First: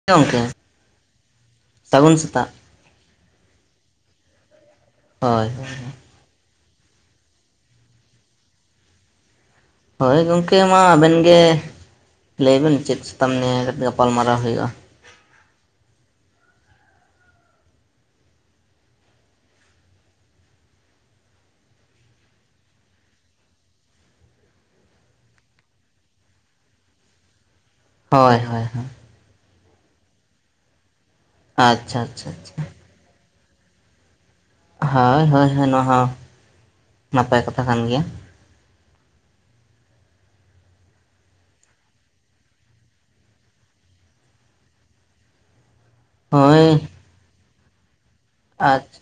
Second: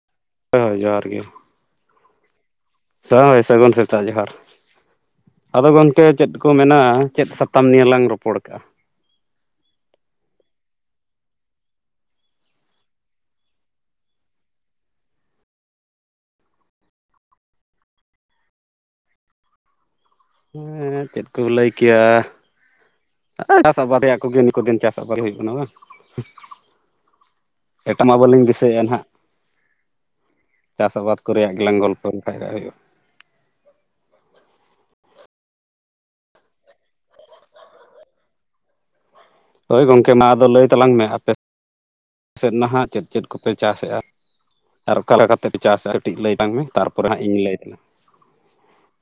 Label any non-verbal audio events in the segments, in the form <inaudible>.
ᱦᱮᱸ ᱜᱚᱢᱠᱮ ᱦᱳᱭ ᱦᱳᱭ ᱡᱚᱦᱟᱨ ᱥᱟᱹᱜᱩᱱ ᱥᱮᱛᱟᱜ‌ ᱾ ᱦᱳ ᱥᱟᱹᱜᱩᱱ ᱥᱮᱛᱟᱜ ᱡᱚᱦᱟᱨ, ᱦᱳᱭ ᱟᱫᱚ ᱜᱚᱢᱠᱮ ᱪᱮᱫ ᱠᱚ ᱢᱮᱱᱟ ᱼᱟ? ᱪᱮᱫ ᱥᱟᱛᱟᱢ ᱱᱤᱭᱟᱹ ᱞᱟᱝ ᱨᱚᱯᱚᱲ ᱠᱟᱜᱼᱟ? ᱦᱳᱭ ᱜᱚᱝᱠᱮ ᱢᱟ ᱟᱵᱮᱱ ᱜᱮ ᱞᱟᱹᱭᱵᱮᱱ ᱪᱮᱫ ᱥᱟᱛᱟᱢ ᱱᱤᱭᱮ ᱠᱟᱹᱴᱤᱡ ᱜᱟᱯᱟᱞᱢᱟᱨᱟᱣ ᱦᱩᱭᱩᱜᱼᱟ? ᱦᱮᱸ ᱪᱮᱫ ᱠᱚ ᱞᱟᱹᱭ ᱠᱮᱭᱟ? ᱪᱟᱥ ᱟᱵᱟᱫ ᱨᱮᱭᱟᱜ ᱠᱚᱜᱮ ᱱᱩ ᱫᱤᱱ ᱪᱟᱥ ᱟᱵᱟᱫ ᱦᱩᱭᱩᱜ ᱠᱟᱱᱟ ᱵᱟᱝ? ᱮᱴᱟᱜ ᱢᱟ ᱦᱳᱭ ᱵᱟᱹᱞᱤᱧ ᱦᱳᱭ ᱫᱤᱥᱟᱹᱭᱮᱫᱼᱟ ᱦᱳᱭ ᱱᱟᱦᱟᱜ‌, ᱪᱟᱥ ᱟᱵᱟᱫ ᱠᱚᱨᱮ ᱜᱮᱞᱟᱝ ᱟᱪᱪᱷᱟ ᱜᱚᱞᱯᱚ ᱟᱪᱪᱷᱟ ᱞᱮᱠᱷᱟ ᱫᱚᱟᱜ ᱟᱪᱪᱷᱟ ᱦᱩᱭᱩᱜᱼᱟ ᱾ ᱦᱳᱸᱭ ᱦᱳᱸᱭ ᱦᱳᱭ ᱱᱚᱶᱟ ᱦᱚᱸ ᱱᱟᱯᱟᱭ ᱠᱟᱛᱷᱟ ᱠᱟᱱ ᱜᱮᱭᱟ ᱾ ᱦᱳᱭ ᱜᱚᱢᱠᱮ ᱢᱟ ᱟᱫᱚ ᱞᱟᱹᱭ ᱛᱟᱞᱟᱝ ᱢᱮ ᱟᱯᱮ? ᱟᱯ ᱥᱮᱫ ᱱᱟᱦᱟᱜ ᱪᱮᱫ ᱪᱮᱫ ᱠᱚᱯᱮ ᱪᱟᱥᱮᱫᱼᱟ ᱟᱨ ᱚᱠᱟ ᱞᱮᱠᱟᱛᱮᱯᱮ ᱪᱟᱥᱮᱫᱼᱟ? ᱠᱟᱹᱴᱤᱡ ᱞᱟᱹᱭ ᱞᱟᱝ ᱢᱮ ᱦᱳᱭ ᱛᱟᱨᱯᱚᱨᱮ ᱦᱟᱸᱜ ᱤᱧ ᱞᱟᱹᱭᱮᱫᱟ ᱾ ᱟᱪᱷ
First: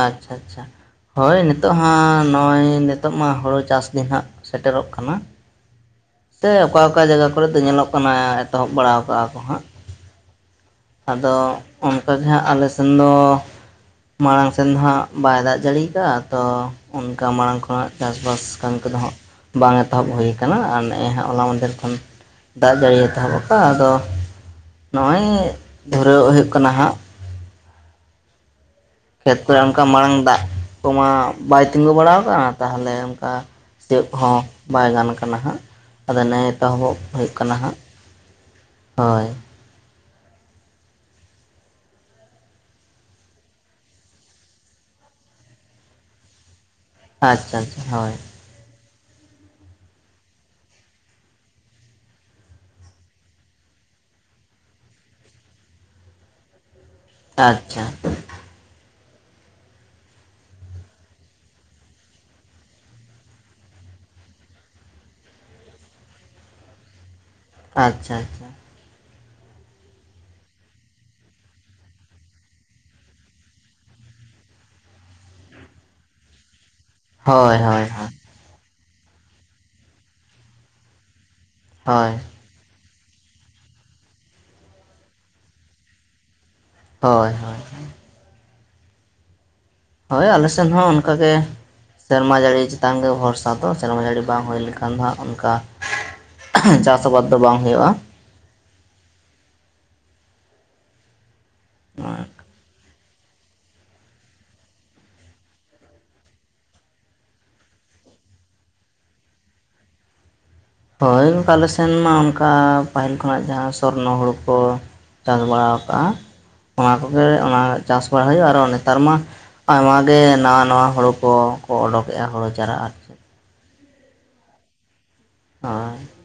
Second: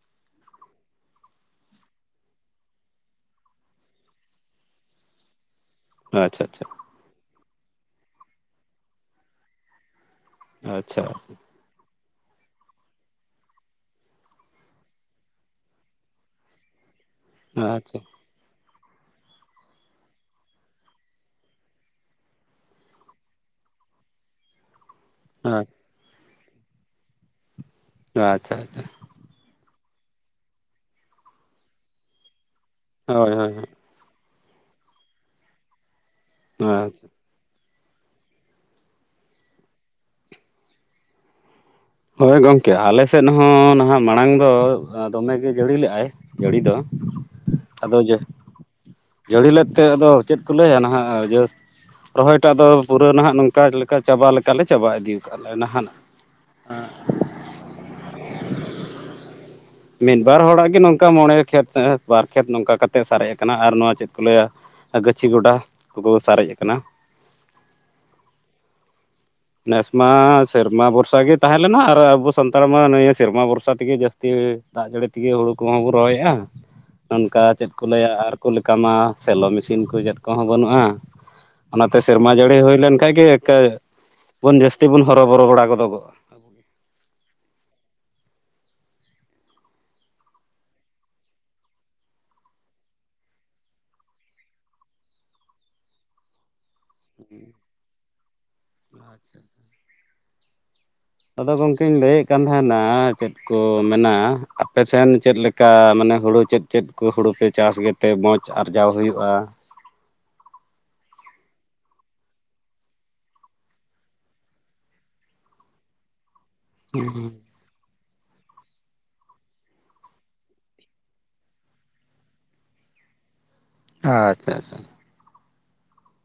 ᱟᱪᱷᱟ ᱟᱪᱷᱟ ᱾ ᱦᱳᱭ ᱱᱤᱛᱚᱜ ᱦᱜ ᱱᱚᱜᱼᱚᱭ ᱱᱤᱛᱚᱜ ᱢᱟ ᱦᱩᱲᱩ ᱪᱟᱥ ᱫᱤᱱ ᱦᱟᱸᱜ ᱥᱮᱴᱮᱨᱚᱜ ᱠᱟᱱᱟ ᱾ ᱟᱪᱪᱷᱟ ᱥᱮ ᱟᱪᱪᱷᱟ ᱚᱠᱟ ᱚᱠᱟ ᱡᱟᱭᱜᱟ ᱠᱚᱨᱮ ᱫᱚ ᱧᱮᱞᱚᱜ ᱠᱟᱱᱟ ᱮᱛᱚᱦᱚᱵ ᱵᱟᱲᱟᱟᱣ ᱠᱟᱜᱼᱟ ᱠᱚ ᱦᱟᱸᱜ, ᱟᱪᱪᱷᱟ ᱟᱪᱪᱷᱟ ᱟᱫᱚ ᱚᱱᱠᱟᱜᱮ ᱦᱟᱸᱜ ᱟᱞᱮ ᱥᱮᱱ ᱫᱚ, ᱢᱟᱲᱟᱝ ᱥᱮᱫ ᱫᱚ ᱦᱜ ᱵᱟᱭ ᱫᱟᱜ ᱡᱟᱹᱲᱤᱭᱟᱠᱟᱫᱟ ᱛᱚ ᱾ ᱚᱱᱠᱟ ᱢᱟᱲᱟᱝ ᱠᱷᱚᱱᱟᱜ ᱪᱟᱥᱵᱟᱥ ᱠᱟᱹᱢᱤ ᱠᱚᱫᱚ ᱦᱜ ᱵᱟᱝ ᱮᱛᱚᱦᱚᱵ ᱦᱩᱭᱩᱭ ᱟᱠᱟᱱᱟ ᱟᱨ ᱚᱱᱮ ᱼᱼ ᱱᱚᱜᱼ ᱦᱟᱸᱜ ᱦᱚᱞᱟ ᱢᱫᱮᱨ ᱠᱷᱚᱱ ᱫᱟᱜ ᱡᱟᱹᱲᱤᱭ ᱮᱛᱚᱦᱚᱵ ᱟᱠᱟᱫ ᱟᱫᱚ ᱱᱚᱜᱼᱚᱭ, ᱟᱪᱪᱷᱟ ᱫᱷᱚᱨᱟᱹᱣ ᱦᱩᱭᱩᱜ ᱠᱟᱱᱟ ᱦᱟᱸᱜ ᱾ ᱟᱪᱷᱟ ᱟᱪᱷᱟ ᱾ ᱠᱷᱮᱛ ᱠᱚᱨᱮ ᱚᱱᱠᱟ ᱢᱟᱲᱟᱝ ᱫᱟᱜ ᱠᱚᱢᱟ ᱵᱟᱭ ᱛᱤᱸᱜᱩ ᱵᱟᱲᱟ ᱠᱟᱜᱼᱟ ᱛᱟᱦᱚᱞᱮ ᱚᱱᱠᱟ, ᱦᱳᱭ ᱦᱳᱭ ᱦᱳᱭ ᱥᱤᱭᱚᱜ ᱠᱚᱦᱚᱸ ᱵᱟᱭ ᱜᱟᱱ ᱠᱟᱱᱟ ᱱᱟᱦᱟᱸᱜ ᱟᱫᱚ ᱱᱮ ᱟᱪᱪᱷᱟ ᱮᱛᱚᱦᱚᱵᱚᱜ ᱦᱩᱭᱩᱜ ᱠᱟᱱᱟ ᱦᱟᱸᱜ ᱦᱳᱭ ᱾ ᱦᱳᱭ ᱜᱚᱢᱠᱮ ᱟᱞᱮ ᱥᱮᱫ ᱦᱚᱸ ᱱᱟᱦᱟᱜ ᱢᱟᱲᱟᱝ ᱫᱚ ᱫᱚᱢᱮᱜᱮ ᱡᱟᱹᱲᱤᱞᱮᱜᱼᱟᱭ ᱾ ᱡᱟᱹᱲᱤ ᱫᱚ ᱟᱪᱪᱷᱟ ᱟᱪᱪᱷᱟ ᱟᱫᱚ ᱦᱳᱭ ᱡᱮ ᱡᱟᱹᱲᱤ ᱞᱮᱫ ᱛᱮ ᱟᱫᱚ ᱪᱮᱫ ᱠᱚ ᱞᱟᱹᱭᱟ ᱱᱟᱦᱟᱜ ᱡᱟᱹᱥ ᱨᱚᱦᱚᱭ ᱴᱟᱜ ᱫᱚ ᱯᱩᱨᱟᱹ ᱱᱟᱦᱟᱜ ᱱᱚᱝᱠᱟ ᱞᱮᱠᱟ ᱪᱟᱵᱟ ᱞᱮᱠᱟᱞᱮ ᱪᱟᱵᱟ ᱤᱫᱤ ᱟᱠᱟᱫ ᱞᱮᱭᱟ ᱱᱟᱦᱟᱜᱱᱟᱜ ᱾ ᱦᱮᱸ ᱟᱪᱪᱷᱟ ᱾ ᱢᱤᱫ ᱵᱟᱨ ᱦᱚᱲᱟᱜ ᱜᱮ ᱱᱚᱝᱠᱟ ᱢᱚᱬᱮ ᱠᱷᱮᱛ ᱵᱟᱨ ᱠᱷᱮᱛ ᱱᱚᱝᱠᱟ ᱠᱟ ᱠᱟᱛᱮᱫ ᱥᱟᱨᱮᱡ ᱟᱠᱟᱱᱟ ᱟᱨ ᱱᱚᱣᱟ ᱪᱮᱫ ᱠᱚ ᱞᱟᱹᱭᱟ? ᱜᱟᱹᱪᱷᱤ ᱜᱚᱰᱟ ᱠᱚᱠᱚ ᱥᱟᱨᱮᱡ ᱟᱠᱟᱱᱟ ᱾ ᱟᱪᱪᱷᱟ ᱟᱪᱷᱟ ᱾ ᱱᱮᱥᱢᱟ ᱥᱮᱨᱢᱟ ᱵᱷᱚᱨᱥᱟ ᱜᱮ ᱛᱟᱦᱮᱸ ᱞᱮᱱᱟ ᱟᱨ ᱟᱵᱚ ᱥᱟᱱᱛᱟᱲ ᱢᱟ ᱱᱤᱭᱟᱹ ᱥᱮᱨᱢᱟ ᱵᱷᱚᱨᱥᱟ ᱛᱮᱜᱮ ᱡᱟᱹᱥᱛᱤ ᱛᱤ ᱫᱟᱜ ᱡᱟᱹᱲᱤ ᱛᱮᱜᱮ ᱦᱩᱲᱩ ᱠᱚᱦᱚᱸ ᱵᱚ ᱨᱚᱦᱚᱭᱮᱜ-ᱟ᱾ <unintelligible> ᱱᱚᱱᱠᱟ ᱪᱮᱫ ᱦᱳᱭ ᱠᱚ ᱦᱳᱭ ᱞᱟᱹᱭᱟ ᱟᱨᱠᱚ ᱞᱮᱠᱟ ᱢᱟ ᱥᱮᱞᱚ ᱢᱮᱥᱤᱱ ᱠᱚ ᱪᱮᱫ ᱠᱚᱦᱚᱸ ᱵᱟᱹᱱᱩᱜ-ᱟ᱾ ᱚᱱᱟᱛᱮ ᱦᱳᱭ ᱥᱮᱨᱢᱟ ᱡᱟᱹᱲᱤ ᱦᱩᱭ ᱞᱮᱱᱠᱷᱟᱡ ᱜᱮ ᱮᱠᱮ ᱵᱚᱱ ᱡᱟᱹᱥᱛᱤ ᱵᱚᱱ ᱦᱚᱨᱚᱵᱚᱨᱚ ᱵᱟᱲᱟ ᱜᱚᱫᱚᱜᱚᱜ-ᱟ᱾ <unintelligible> ᱦᱳᱭ ᱦᱳᱭ᱾ ᱦᱳᱭ ᱟᱞᱮ ᱥᱮᱱ ᱦᱚᱸ ᱚᱱᱠᱟᱜᱮ᱾ ᱥᱮᱨᱢᱟ ᱡᱟᱹᱲᱤ ᱪᱮᱛᱟᱱ ᱜᱮ ᱵᱷᱚᱨᱥᱟ ᱫᱚ ᱥᱮᱨᱢᱟ ᱡᱟᱹᱲᱤ ᱵᱟᱝ ᱦᱩᱭ ᱞᱮᱠᱷᱟᱱ ᱫᱚ ᱦᱟᱸᱜ ᱚᱱᱠᱟ ᱪᱟᱥ ᱟᱵᱟᱫᱽ ᱫᱚ ᱵᱟᱝ ᱦᱩᱭᱩᱜ-ᱟ᱾ ᱟᱪᱪᱷᱟ ᱟᱫᱚ ᱜᱚᱝᱠᱮᱧ ᱞᱟᱹᱭᱮᱫ ᱠᱟᱱ ᱛᱟᱦᱮᱸᱱᱟ ᱪᱮᱫ ᱠᱚ ᱢᱮᱱᱟᱜ-ᱟ᱾ ᱟᱯᱮ ᱥᱮᱱ ᱪᱮᱫ ᱞᱮᱠᱟ ᱢᱟᱱᱮ ᱦᱩᱲᱩ ᱪᱮᱫ ᱪᱮᱫ ᱠᱚ ᱦᱩᱲᱩ ᱯᱮ ᱪᱟᱥ ᱜᱮ ᱛᱮ ᱢᱚᱸᱡᱽ ᱟᱨᱡᱟᱣ ᱦᱩᱭᱩᱜᱼᱟ᱾ ᱦᱳᱭ ᱚᱱᱠᱟ ᱟᱞᱮ ᱥᱮᱱ ᱢᱟ ᱚᱱᱠᱟ ᱯᱟᱹᱦᱤᱞ ᱠᱷᱚᱱᱟᱜ ᱡᱟᱦᱟᱸ ᱥᱚᱨᱱᱚ ᱦᱩᱲᱩ ᱠᱚ ᱪᱟᱥ ᱵᱟᱲᱟ ᱠᱟᱜᱼᱟ᱾ ᱚᱱᱟ ᱠᱚᱜᱮ ᱚᱱᱟ ᱪᱟᱥ ᱵᱟᱲᱟ ᱦᱩᱭᱩᱜᱼᱟ ᱟᱨ ᱱᱮᱛᱟᱨ ᱢᱟ ᱟᱭᱢᱟ ᱜᱮ ᱱᱟᱣᱟ ᱱᱟᱣᱟ ᱦᱩᱲᱩ ᱠᱚᱠᱚ ᱚᱰᱳᱚᱠᱮᱫ-ᱟ ᱦᱩᱲᱩ ᱪᱟᱨᱟ᱾ ᱪᱮᱫ ᱟᱪᱪᱷᱟ ᱪᱪᱪᱷᱟ <unintelligible>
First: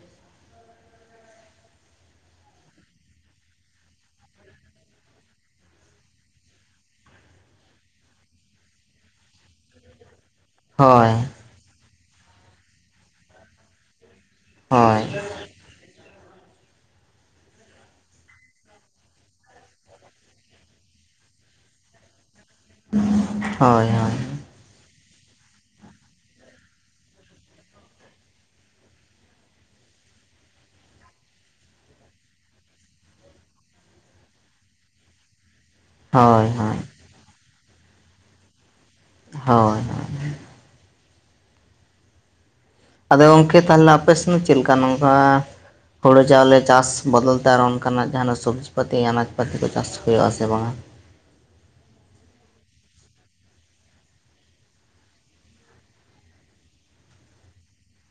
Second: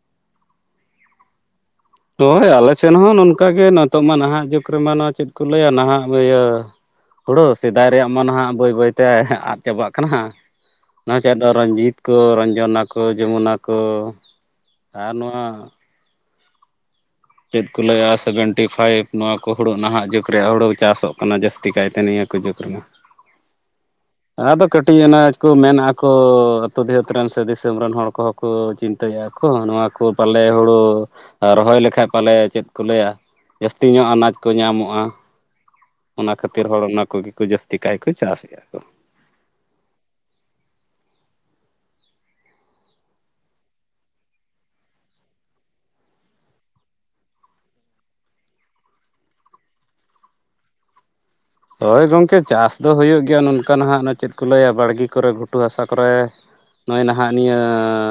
ᱦᱳᱭ ᱟᱞᱮ ᱥᱮᱱ ᱦᱚᱸ ᱱᱚᱝᱠᱟᱜᱮ ᱱᱤᱛᱚᱜ ᱢᱟ ᱱᱟᱦᱟᱜ ᱡᱩᱜᱽ ᱨᱮᱢᱟ ᱪᱮᱫ ᱠᱚ ᱞᱟᱹᱭᱟ ᱱᱟᱦᱟᱜ ᱤᱭᱟᱹ ᱦᱩᱲᱩ ᱥᱮᱫᱟᱭ ᱨᱮᱭᱟᱜ ᱢᱟ ᱱᱟᱦᱟᱜ ᱵᱟᱹᱭ ᱵᱟᱹᱭᱛᱮ ᱟᱫᱽ ᱪᱟᱵᱟᱜ ᱠᱟᱱᱟ᱾ ᱦᱳᱭ ᱱᱚᱣᱟ ᱪᱷᱟᱰᱟ ᱨᱚᱧᱡᱤᱛ ᱠᱚ, ᱨᱚᱧᱡᱚᱱᱟ ᱠᱚ, ᱡᱚᱢᱩᱱᱟ ᱠᱚ ᱦᱳᱭ ᱟᱨ ᱱᱚᱣᱟ ᱪᱮᱫ ᱠᱚ ᱞᱟᱹᱭ-ᱟ, ᱥᱮᱵᱷᱮᱱᱴᱤ ᱯᱷᱟᱭᱤᱵᱽ ᱱᱚᱣᱟ ᱠᱚ ᱦᱩᱲᱩ ᱱᱟᱦᱟᱜ ᱡᱩᱜᱽ ᱨᱮᱭᱟᱜ ᱦᱩᱲᱩ ᱪᱟᱥᱚᱜ ᱠᱟᱱᱟ ᱡᱟᱹᱥᱛᱤ ᱠᱟᱭᱛᱮ ᱱᱤᱭᱟᱹ ᱠᱚ ᱡᱩᱜᱽ ᱨᱮᱱᱟᱜ᱾ ᱦᱳᱭ ᱦᱳᱭ ᱟᱫᱚ ᱠᱟᱹᱴᱤᱡ ᱚᱱᱟ ᱠᱚ ᱢᱮᱱᱟ ᱠᱚ ᱟᱹᱛᱩ ᱫᱤᱦᱟᱹᱛ ᱨᱮᱱ ᱥᱮ ᱫᱤᱥᱚᱢ ᱨᱮᱱ ᱦᱚᱲ ᱠᱚᱦᱚᱸ ᱠᱚ ᱪᱤᱱᱛᱟᱹᱭᱮᱜ ᱟᱠᱚ ᱱᱚᱣᱟ ᱠᱚ ᱯᱟᱞᱮ ᱦᱩᱲᱩ ᱨᱚᱦᱚᱭ ᱞᱮᱠᱷᱟᱡ ᱯᱟᱞᱮ ᱪᱮᱫ ᱠᱚ ᱞᱟᱹᱭᱟ᱾ ᱡᱟᱹᱥᱛᱤ ᱧᱚᱜ ᱟᱱᱟᱡᱽ ᱠᱚ ᱧᱟᱢᱚᱜ-ᱟ᱾ ᱚᱱᱟ ᱦᱳᱭ ᱠᱷᱟᱹᱛᱤᱨ ᱦᱳᱭ ᱦᱚᱲ ᱚᱱᱟ ᱠᱚᱜᱮ ᱠᱚ ᱡᱟᱹᱥᱛᱤ ᱠᱟᱭ ᱠᱚ ᱪᱟᱥᱮᱜ-ᱟ ᱠᱚ᱾ ᱦᱳᱭ ᱟᱫᱚ ᱜᱚᱝᱠᱮ ᱛᱟᱦᱚᱞᱮ ᱟᱯᱮᱥᱮᱫ ᱫᱚ ᱪᱮᱫᱠᱟ? ᱱᱚᱝᱠᱟ ᱦᱩᱲᱩ ᱪᱟᱣᱞᱮ ᱪᱟᱥ ᱵᱚᱫᱚᱞ ᱛᱮ ᱟᱨᱚ ᱚᱱᱠᱟᱱᱟᱜ ᱡᱟᱦᱟᱸᱱᱟᱜ ᱥᱚᱵᱽᱡᱤ ᱯᱟᱹᱛᱤ ᱟᱱᱟᱡᱽ ᱯᱟᱹᱛᱤ ᱠᱚ ᱪᱟᱥ ᱦᱩᱭᱩᱜ ᱟᱥᱮ ᱵᱟᱝᱟ? ᱦᱳᱭ ᱜᱚᱢᱠᱮ ᱪᱟᱥ ᱫᱚ ᱦᱩᱭᱩᱜ ᱜᱮᱭᱟ᱾ ᱱᱚᱝᱠᱟ ᱦᱟᱸᱜ ᱚᱱᱟ ᱪᱮᱫ ᱠᱚ ᱞᱟᱹᱭᱟ ᱵᱟᱲᱜᱮ ᱠᱚᱨᱮ, ᱜᱷᱩᱴᱩ ᱦᱟᱥᱟ ᱠᱚᱨᱮ᱾ ᱱᱚᱜ-ᱚᱭ ᱱᱟᱦᱟᱜ ᱱᱤᱭᱟᱹ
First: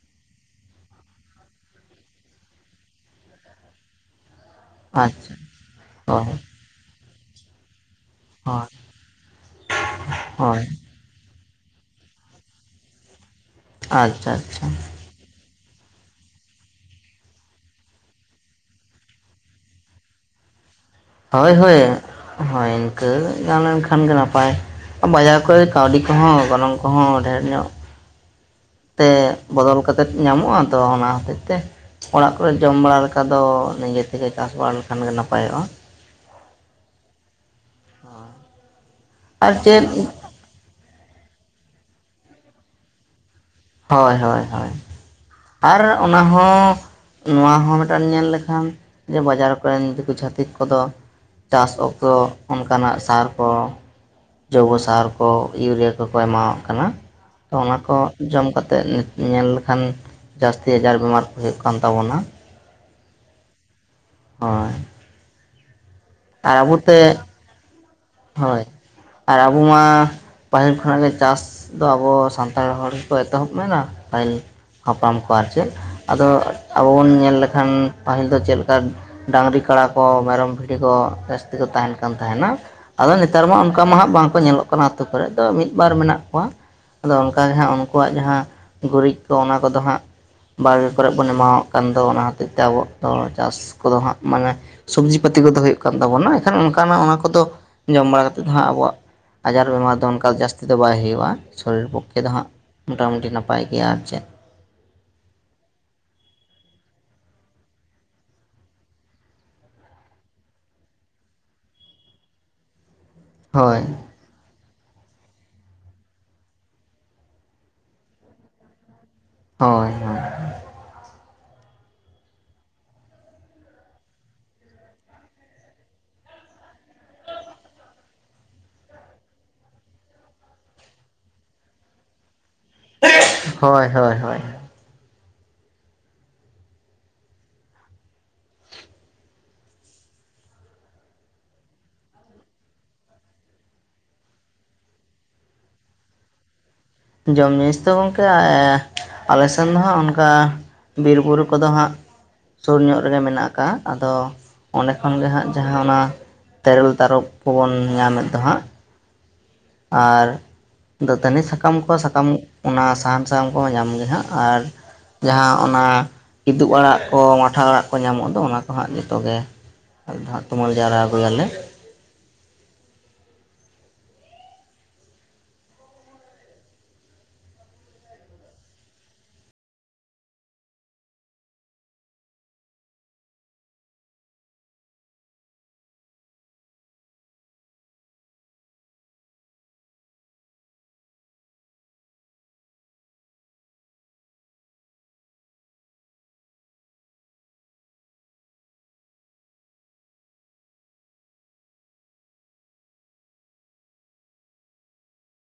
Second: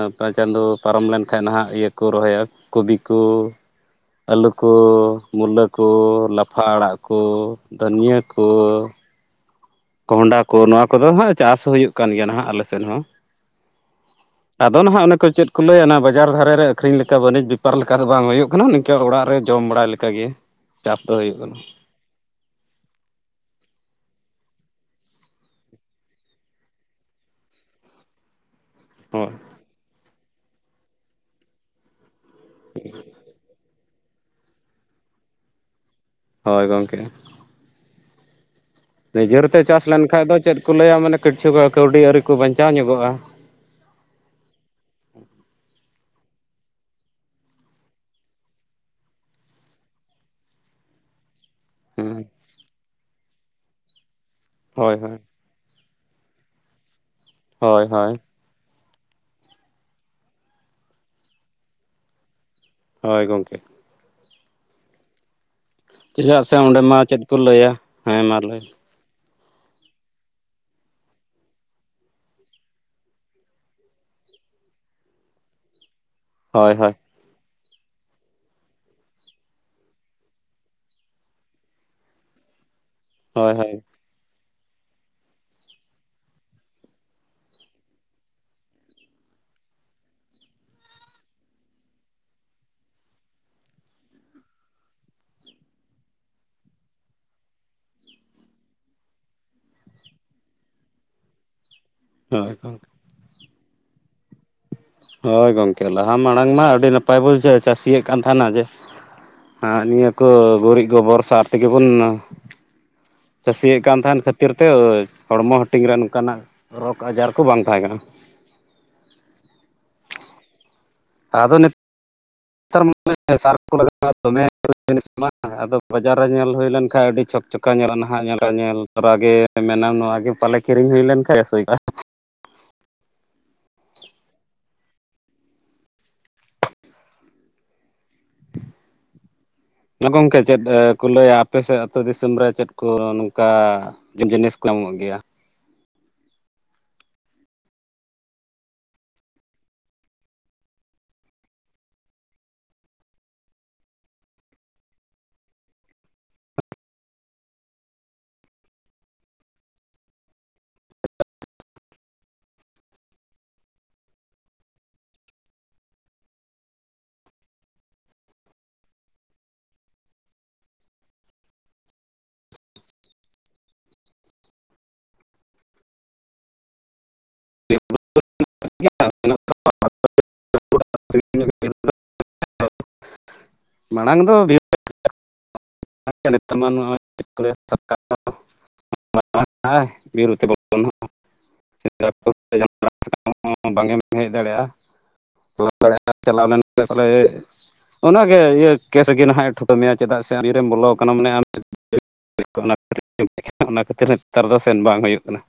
ᱚᱠᱟ ᱪᱟᱸᱫᱚ ᱯᱟᱨᱚᱢ ᱞᱮᱱᱠᱷᱟᱱ ᱱᱟᱦᱟᱜ ᱤᱭᱟᱹᱠᱚ ᱨᱚᱦᱚᱭᱟ᱾ ᱠᱚᱵᱤ ᱠᱚ, ᱟᱹᱞᱩ ᱠᱚ, ᱟᱪᱪᱷᱟ ᱢᱩᱞᱟᱹ ᱠᱚ, ᱦᱳᱭ ᱦᱳᱭ ᱞᱟᱯᱷᱟ ᱟᱲᱟᱜ ᱠᱚ, ᱫᱷᱟᱹᱱᱤᱭᱟᱹ ᱠᱚ, ᱠᱚᱦᱰᱟ ᱠᱚ ᱦᱳᱭ ᱱᱚᱣᱟ ᱠᱚᱫᱚ ᱦᱟᱸᱜ ᱪᱟᱥ ᱦᱩᱭᱩᱜ ᱠᱟᱱ ᱜᱮᱭᱟ ᱱᱟᱦᱟᱜ ᱟᱞᱮ ᱥᱮᱫ ᱦᱚᱸ᱾ ᱟᱪᱪᱷᱟ ᱟᱪᱪᱷᱟ ᱟᱫᱚ ᱱᱟᱦᱟᱜ ᱚᱱᱮ ᱠᱚ ᱪᱮᱫ ᱠᱚ ᱞᱟᱹᱭᱟ ᱱᱟᱜ ᱵᱟᱡᱟᱨ ᱫᱷᱟᱨᱮ ᱨᱮ ᱟᱹᱠᱷᱨᱤᱧ ᱞᱮᱠᱟ ᱵᱟᱹᱱᱤᱡᱽ ᱵᱮᱯᱟᱨ ᱞᱮᱠᱟ ᱫᱚ ᱵᱟᱝ ᱦᱩᱭᱩᱜ ᱠᱟᱱᱟ, ᱱᱤᱝᱠᱟᱹ ᱚᱲᱟᱜ ᱨᱮ ᱡᱚᱢ ᱵᱟᱲᱟᱭ ᱞᱮᱠᱟ ᱜᱮ᱾ ᱦᱳᱭ ᱦᱳᱭ ᱦᱳᱭ ᱤᱱᱠᱟᱹ ᱜᱟᱱ ᱞᱮᱱᱠᱷᱟᱱ ᱜᱮ ᱱᱟᱯᱟᱭ᱾ ᱵᱟᱡᱟᱨ ᱠᱚᱨᱮ ᱠᱟᱣᱰᱤ ᱠᱚᱦᱚᱸ ᱜᱚᱱᱚᱝ ᱠᱚᱦᱚᱸ ᱰᱷᱮᱨ ᱧᱚᱜ ᱛᱮ ᱦᱳᱭ ᱵᱚᱫᱚᱞ ᱠᱟᱛᱮᱫ ᱧᱟᱢᱚᱜ-ᱟ ᱛᱚ ᱚᱱᱟ ᱦᱚᱛᱮᱫ ᱛᱮ᱾ ᱚᱲᱟᱜ ᱠᱚᱨᱮ ᱡᱚᱢ ᱵᱟᱲᱟ ᱞᱮᱠᱟ ᱫᱚ ᱱᱤᱡᱮ ᱛᱮᱜᱮ ᱪᱟᱥ ᱵᱟᱲᱟ ᱞᱮᱠᱷᱟᱱ ᱜᱮ ᱱᱟᱯᱟᱭᱚᱜ-ᱟ᱾ ᱦᱳᱭ ᱜᱚᱝᱠᱮ, ᱱᱤᱡᱮᱨ ᱟᱨ ᱛᱮ ᱪᱮᱫ ᱪᱟᱥ ᱞᱮᱱᱠᱷᱟᱡ ᱫᱚ ᱪᱮᱫᱠᱚ ᱞᱟᱹᱭᱟ ᱢᱟᱱᱮ ᱠᱤᱪᱷᱩ ᱠᱟᱹᱣᱰᱤ ᱟᱹᱨᱤᱠᱚ ᱵᱟᱧᱪᱟᱣ ᱧᱚᱜᱚᱜ-ᱟ᱾ ᱦᱳᱭ ᱦᱳᱭ ᱦᱳᱭ ᱟᱨ ᱚᱱᱟ ᱦᱚᱸ ᱱᱚᱣᱟ ᱦᱚᱸ ᱢᱤᱫᱴᱟᱱ ᱧᱮᱞ ᱞᱮᱠᱷᱟᱱ ᱵᱟᱡᱟᱨ ᱠᱚᱨᱮᱱ ᱫᱤᱠᱩ ᱪᱷᱟᱹᱛᱤᱠ ᱠᱚᱫᱚ ᱪᱟᱥ ᱚᱠᱛᱚ ᱦᱮᱸ ᱚᱱᱠᱟᱱᱟᱜ ᱥᱟᱨ ᱠᱚ ᱡᱳᱣᱵᱚ ᱦᱳᱭ ᱥᱟᱨ ᱦᱳᱭ ᱠᱚ ᱤᱭᱩᱨᱤᱭᱟ ᱠᱚ ᱠᱚ ᱮᱢᱟᱣᱟᱜ ᱠᱟᱱᱟ᱾ ᱛᱚ ᱚᱱᱟ ᱦᱳᱭ ᱠᱚ ᱦᱳᱭ ᱡᱚᱢ ᱠᱟᱛᱮᱫ ᱧᱮᱞ ᱞᱮᱠᱷᱟᱱ ᱡᱟᱹᱥᱛᱤ ᱟᱡᱟᱨ ᱵᱤᱢᱟᱨ ᱠᱚ ᱦᱩᱭᱩᱜ ᱠᱟᱱ ᱛᱟᱵᱚᱱᱟ᱾ ᱦᱚᱭ ᱜᱚᱝᱠᱮ ᱾ <unintelligible> ᱪᱮᱫᱟᱜ ᱥᱮ ᱚᱸᱰᱮ ᱢᱟ ᱪᱮᱫ ᱠᱚ ᱞᱟᱹᱭᱟ? ᱦᱮᱸ ᱢᱟ ᱞᱟᱹᱭ ᱦᱚᱭ ᱟᱨ ᱟᱵᱚ ᱢᱟ? ᱯᱟᱹᱦᱤᱞ ᱠᱷᱚᱱᱟᱜ ᱜᱮ ᱪᱟᱥ ᱫᱚ ᱟᱵᱚ ᱥᱟᱱᱛᱟᱲ ᱦᱚᱲ ᱜᱮᱠᱚ ᱮᱛᱚᱦᱚᱵ ᱞᱮᱱᱟ ᱯᱟᱹᱦᱤᱞ, ᱦᱟᱯᱲᱟᱢ ᱠᱚ ᱟᱨ ᱪᱮᱫ ᱟᱫᱚ ᱦᱳᱭ ᱟᱵᱚ ᱦᱳᱭ ᱵᱚᱱ ᱧᱮᱞ ᱞᱮᱠᱷᱟᱱ, ᱯᱟᱹᱦᱤᱞ ᱫᱚ ᱪᱮᱫ ᱞᱮᱠᱟ ᱰᱟᱝᱨᱤ ᱠᱟᱲᱟ ᱠᱚ ᱢᱮᱨᱚᱢ ᱵᱷᱤᱰᱤ ᱠᱚ ᱡᱟᱹᱥᱛᱤ ᱠᱚ ᱛᱟᱦᱮᱱ ᱠᱟᱱ ᱛᱟᱦᱮᱱᱟ ᱾ ᱟᱫᱚ ᱱᱮᱛᱟᱨ ᱦᱳᱭ ᱢᱟ ᱦᱳᱭ ᱚᱱᱠᱟ ᱢᱟ ᱦᱟᱸᱜ ᱵᱟᱝᱠᱚ ᱧᱮᱞᱚᱜ ᱠᱟᱱᱟ ᱟᱹᱛᱳ ᱠᱚᱨᱮᱜ ᱫᱚ ᱢᱤᱫ ᱵᱟᱨ ᱢᱮᱱᱟᱜ ᱠᱚᱣᱟ᱾ ᱟᱫᱚ ᱚᱱᱠᱟᱜᱮ ᱦᱟᱸᱜ ᱩᱱᱠᱩᱣᱟᱜ ᱡᱟᱦᱟᱸ ᱜᱩᱨᱤᱡ ᱠᱚ ᱚᱱᱟ ᱠᱚᱫᱚ ᱦᱟᱸᱜ, ᱵᱟᱲᱜᱮ ᱠᱚᱨᱮᱫ ᱵᱚᱱ ᱮᱢᱟᱣᱟᱜ ᱠᱟᱱ ᱫᱚ ᱚᱱᱟ ᱦᱚᱛᱮᱜ ᱛᱮ ᱟᱵᱚᱣᱟᱜ ᱫᱚ ᱪᱟᱥ ᱠᱚᱫᱚ ᱦᱟᱸᱜ ᱢᱟᱱᱮ ᱥᱚᱵᱽᱡᱤ ᱯᱟᱹᱛᱤ ᱠᱚᱫᱚ ᱦᱩᱭᱩᱜ ᱠᱟᱱ ᱛᱟᱵᱚᱱᱟ ᱮᱠᱷᱟᱱ ᱚᱱᱠᱟᱱᱟᱜ ᱚᱱᱟ ᱠᱚᱫᱚ, ᱡᱚᱢ ᱵᱟᱲᱟ ᱠᱟᱛᱮᱜ ᱫᱚ ᱦᱟᱸᱜ ᱟᱵᱚᱣᱟᱜ ᱟᱡᱟᱨ ᱵᱮᱢᱟᱨ ᱫᱚ ᱚᱱᱠᱟ ᱡᱟᱹᱥᱛᱤ ᱫᱚ ᱵᱟᱭ ᱦᱩᱭᱩᱜᱼᱟ, ᱥᱚᱨᱤᱨ ᱯᱚᱠᱠᱷᱚ, <unintelligible> ᱫᱚ ᱦᱟᱸᱜ ᱦᱳᱭ ᱜᱚᱢᱠᱮ ᱢᱚᱴᱟᱢᱩᱴᱤ ᱱᱟᱯᱟᱭ ᱜᱮᱭᱟ ᱟᱨ ᱪᱮᱫ? ᱦᱚᱭ ᱜᱚᱝᱠᱮ ᱞᱟᱦᱟ ᱢᱟᱲᱟᱝ ᱢᱟ ᱟᱹᱰᱤ ᱱᱟᱯᱟᱭ <inaudible> ᱪᱟᱹᱥᱤᱭᱮᱜ ᱠᱟᱱ ᱛᱟᱦᱮᱱᱟ ᱡᱮ, ᱦᱟᱸ ᱱᱤᱭᱟᱹ ᱠᱚ ᱜᱩᱨᱤᱡ ᱜᱚᱵᱚᱨ ᱥᱟᱨ ᱛᱮᱜᱮ ᱵᱚᱱ? ᱪᱟᱹᱥᱤᱭᱮᱜ ᱦᱳᱭ ᱠᱟᱱ ᱛᱟᱦᱮᱱ ᱠᱷᱟᱹᱛᱤᱨ ᱛᱮ ᱦᱚᱲᱢᱚ ᱦᱟᱹᱴᱤᱧ ᱨᱮ ᱱᱚᱝᱠᱟᱱᱟᱜ ᱨᱳᱜᱽ ᱟᱡᱟᱨ ᱠᱚ ᱵᱟᱝ ᱛᱟᱦᱮᱸ ᱠᱟᱱᱟ ᱾ ᱦᱚᱭ ᱟᱫᱚ ᱱᱮᱛᱟᱨ ᱥᱟᱨ ᱞᱟᱜ <inaudible> ᱫᱚᱢᱮ <inaudible> ᱟᱫᱚ ᱵᱟᱡᱟᱨ ᱨᱮ ᱧᱮᱞ ᱦᱩᱭ ᱞᱮᱱᱠᱷᱟᱱ ᱟᱹᱰᱤ ᱪᱷᱚᱠ ᱪᱚᱠᱟ ᱧᱮᱞᱟ ᱱᱟᱦᱟᱜ ᱧᱮᱞ ᱧᱮᱞ ᱛᱚᱨᱟ ᱜᱮ ᱾ ᱢᱮᱱᱟᱢ ᱱᱚᱣᱟ ᱜᱮ ᱯᱟᱞᱮ ᱠᱤᱨᱤᱧ ᱦᱩᱭ ᱞᱮᱱᱠᱷᱟᱱ ᱵᱮᱥ ᱦᱩᱭᱩᱜᱼᱟ᱾ ᱦᱚᱭ, ᱦᱚᱭ, ᱦᱚᱭ ᱜᱚᱝᱠᱮ ᱪᱮᱫ ᱠᱚ ᱞᱟᱹᱭᱟ ᱟᱯᱮᱥᱮᱫ ᱟᱹᱛᱩ ᱫᱤᱥᱚᱢ ᱨᱮ ᱪᱮᱫ ᱠᱚ ᱱᱚᱝᱠᱟ? <unintelligible> <inaudible> ᱡᱤᱱᱤᱥ ᱠᱚ ᱮᱢᱚᱜ ᱜᱮᱭᱟ? ᱡᱚᱢ ᱡᱤᱱᱤᱥ ᱫᱚ ᱜᱚᱝᱠᱮ ᱟᱞᱮ ᱥᱮᱱ ᱫᱚ ᱦᱟᱸᱜ ᱚᱱᱠᱟ, ᱵᱤᱨ ᱵᱩᱨᱩ ᱠᱚᱫᱚ ᱦᱟᱸᱜ ᱥᱩᱨ ᱧᱚᱜ ᱨᱮᱜᱮ ᱢᱮᱱᱟᱜ ᱟᱠᱟᱜ-ᱟ, ᱟᱫᱚ ᱚᱸᱰᱮ ᱠᱷᱚᱱ ᱜᱮ ᱦᱟᱸᱜ ᱡᱟᱦᱟᱸ ᱚᱱᱟ? ᱛᱮᱨᱮᱞ ᱛᱟᱨᱚᱵ ᱠᱚᱵᱚᱱ ᱧᱟᱢᱮᱫ ᱫᱚ ᱦᱟᱸᱜ, ᱟᱨ ᱫᱟᱹᱛᱟᱹᱱᱤ ᱥᱟᱠᱟᱢ ᱠᱚ ᱥᱟᱠᱟᱢ ᱚᱱᱟ ᱥᱟᱦᱟᱱ ᱥᱟᱠᱟᱢ ᱠᱚᱦᱚᱸ ᱧᱟᱢ ᱜᱮ ᱦᱟᱸᱜ ᱟᱨ ᱡᱟᱦᱟᱸ ᱚᱱᱟ ᱠᱤᱫᱩ ᱟᱲᱟᱜ ᱠᱚ ᱢᱟᱴᱷᱟ ᱟᱲᱟᱜ ᱠᱚ ᱧᱟᱢᱚᱜ ᱫᱚ ᱚᱱᱟ ᱠᱚ ᱦᱟᱸᱜ ᱡᱚᱛᱚ ᱜᱮ᱾ <inaudible> ᱛᱩᱢᱟ. ᱞ ᱡᱟᱣᱨᱟ ᱟᱜᱩᱭᱟᱞᱮ᱾ <inaudible> <unintelligible> ᱢᱟᱲᱟᱝ ᱫᱚ <unintelligible> <unintelligible> ᱱᱤᱛᱚᱜ ᱢᱟ ᱱᱚᱜᱼᱚᱭ <unintelligible> ᱦᱚᱸ, <unintelligible> <unintelligible> <unintelligible> <unintelligible> ᱫᱟᱲᱮᱭᱟᱜᱼᱟ ᱾ <unintelligible> <unintelligible> <unintelligible> <unintelligible> ᱚᱱᱟ ᱜᱮ ᱤᱭᱟᱹ ᱠᱮᱥ ᱜᱮ ᱦᱟᱸᱜ ᱮ ᱴᱷᱩᱠᱟᱹᱣ ᱢᱮᱭᱟ ᱪᱮᱫᱟᱜ ᱥᱮ ᱵᱤᱨᱮᱢ ᱵᱚᱞᱚ ᱟᱠᱟᱱᱟ ᱢᱟᱱᱮ ᱟᱢ <unintelligible> <unintelligible> ᱚᱱᱟ ᱚᱱᱟ ᱠᱷᱟᱹᱛᱤᱨ ᱱᱮᱛᱟᱨ ᱫᱚ ᱥᱮᱱ ᱵᱟᱝ ᱦᱳᱭᱳᱜ ᱠᱟᱱᱟ᱾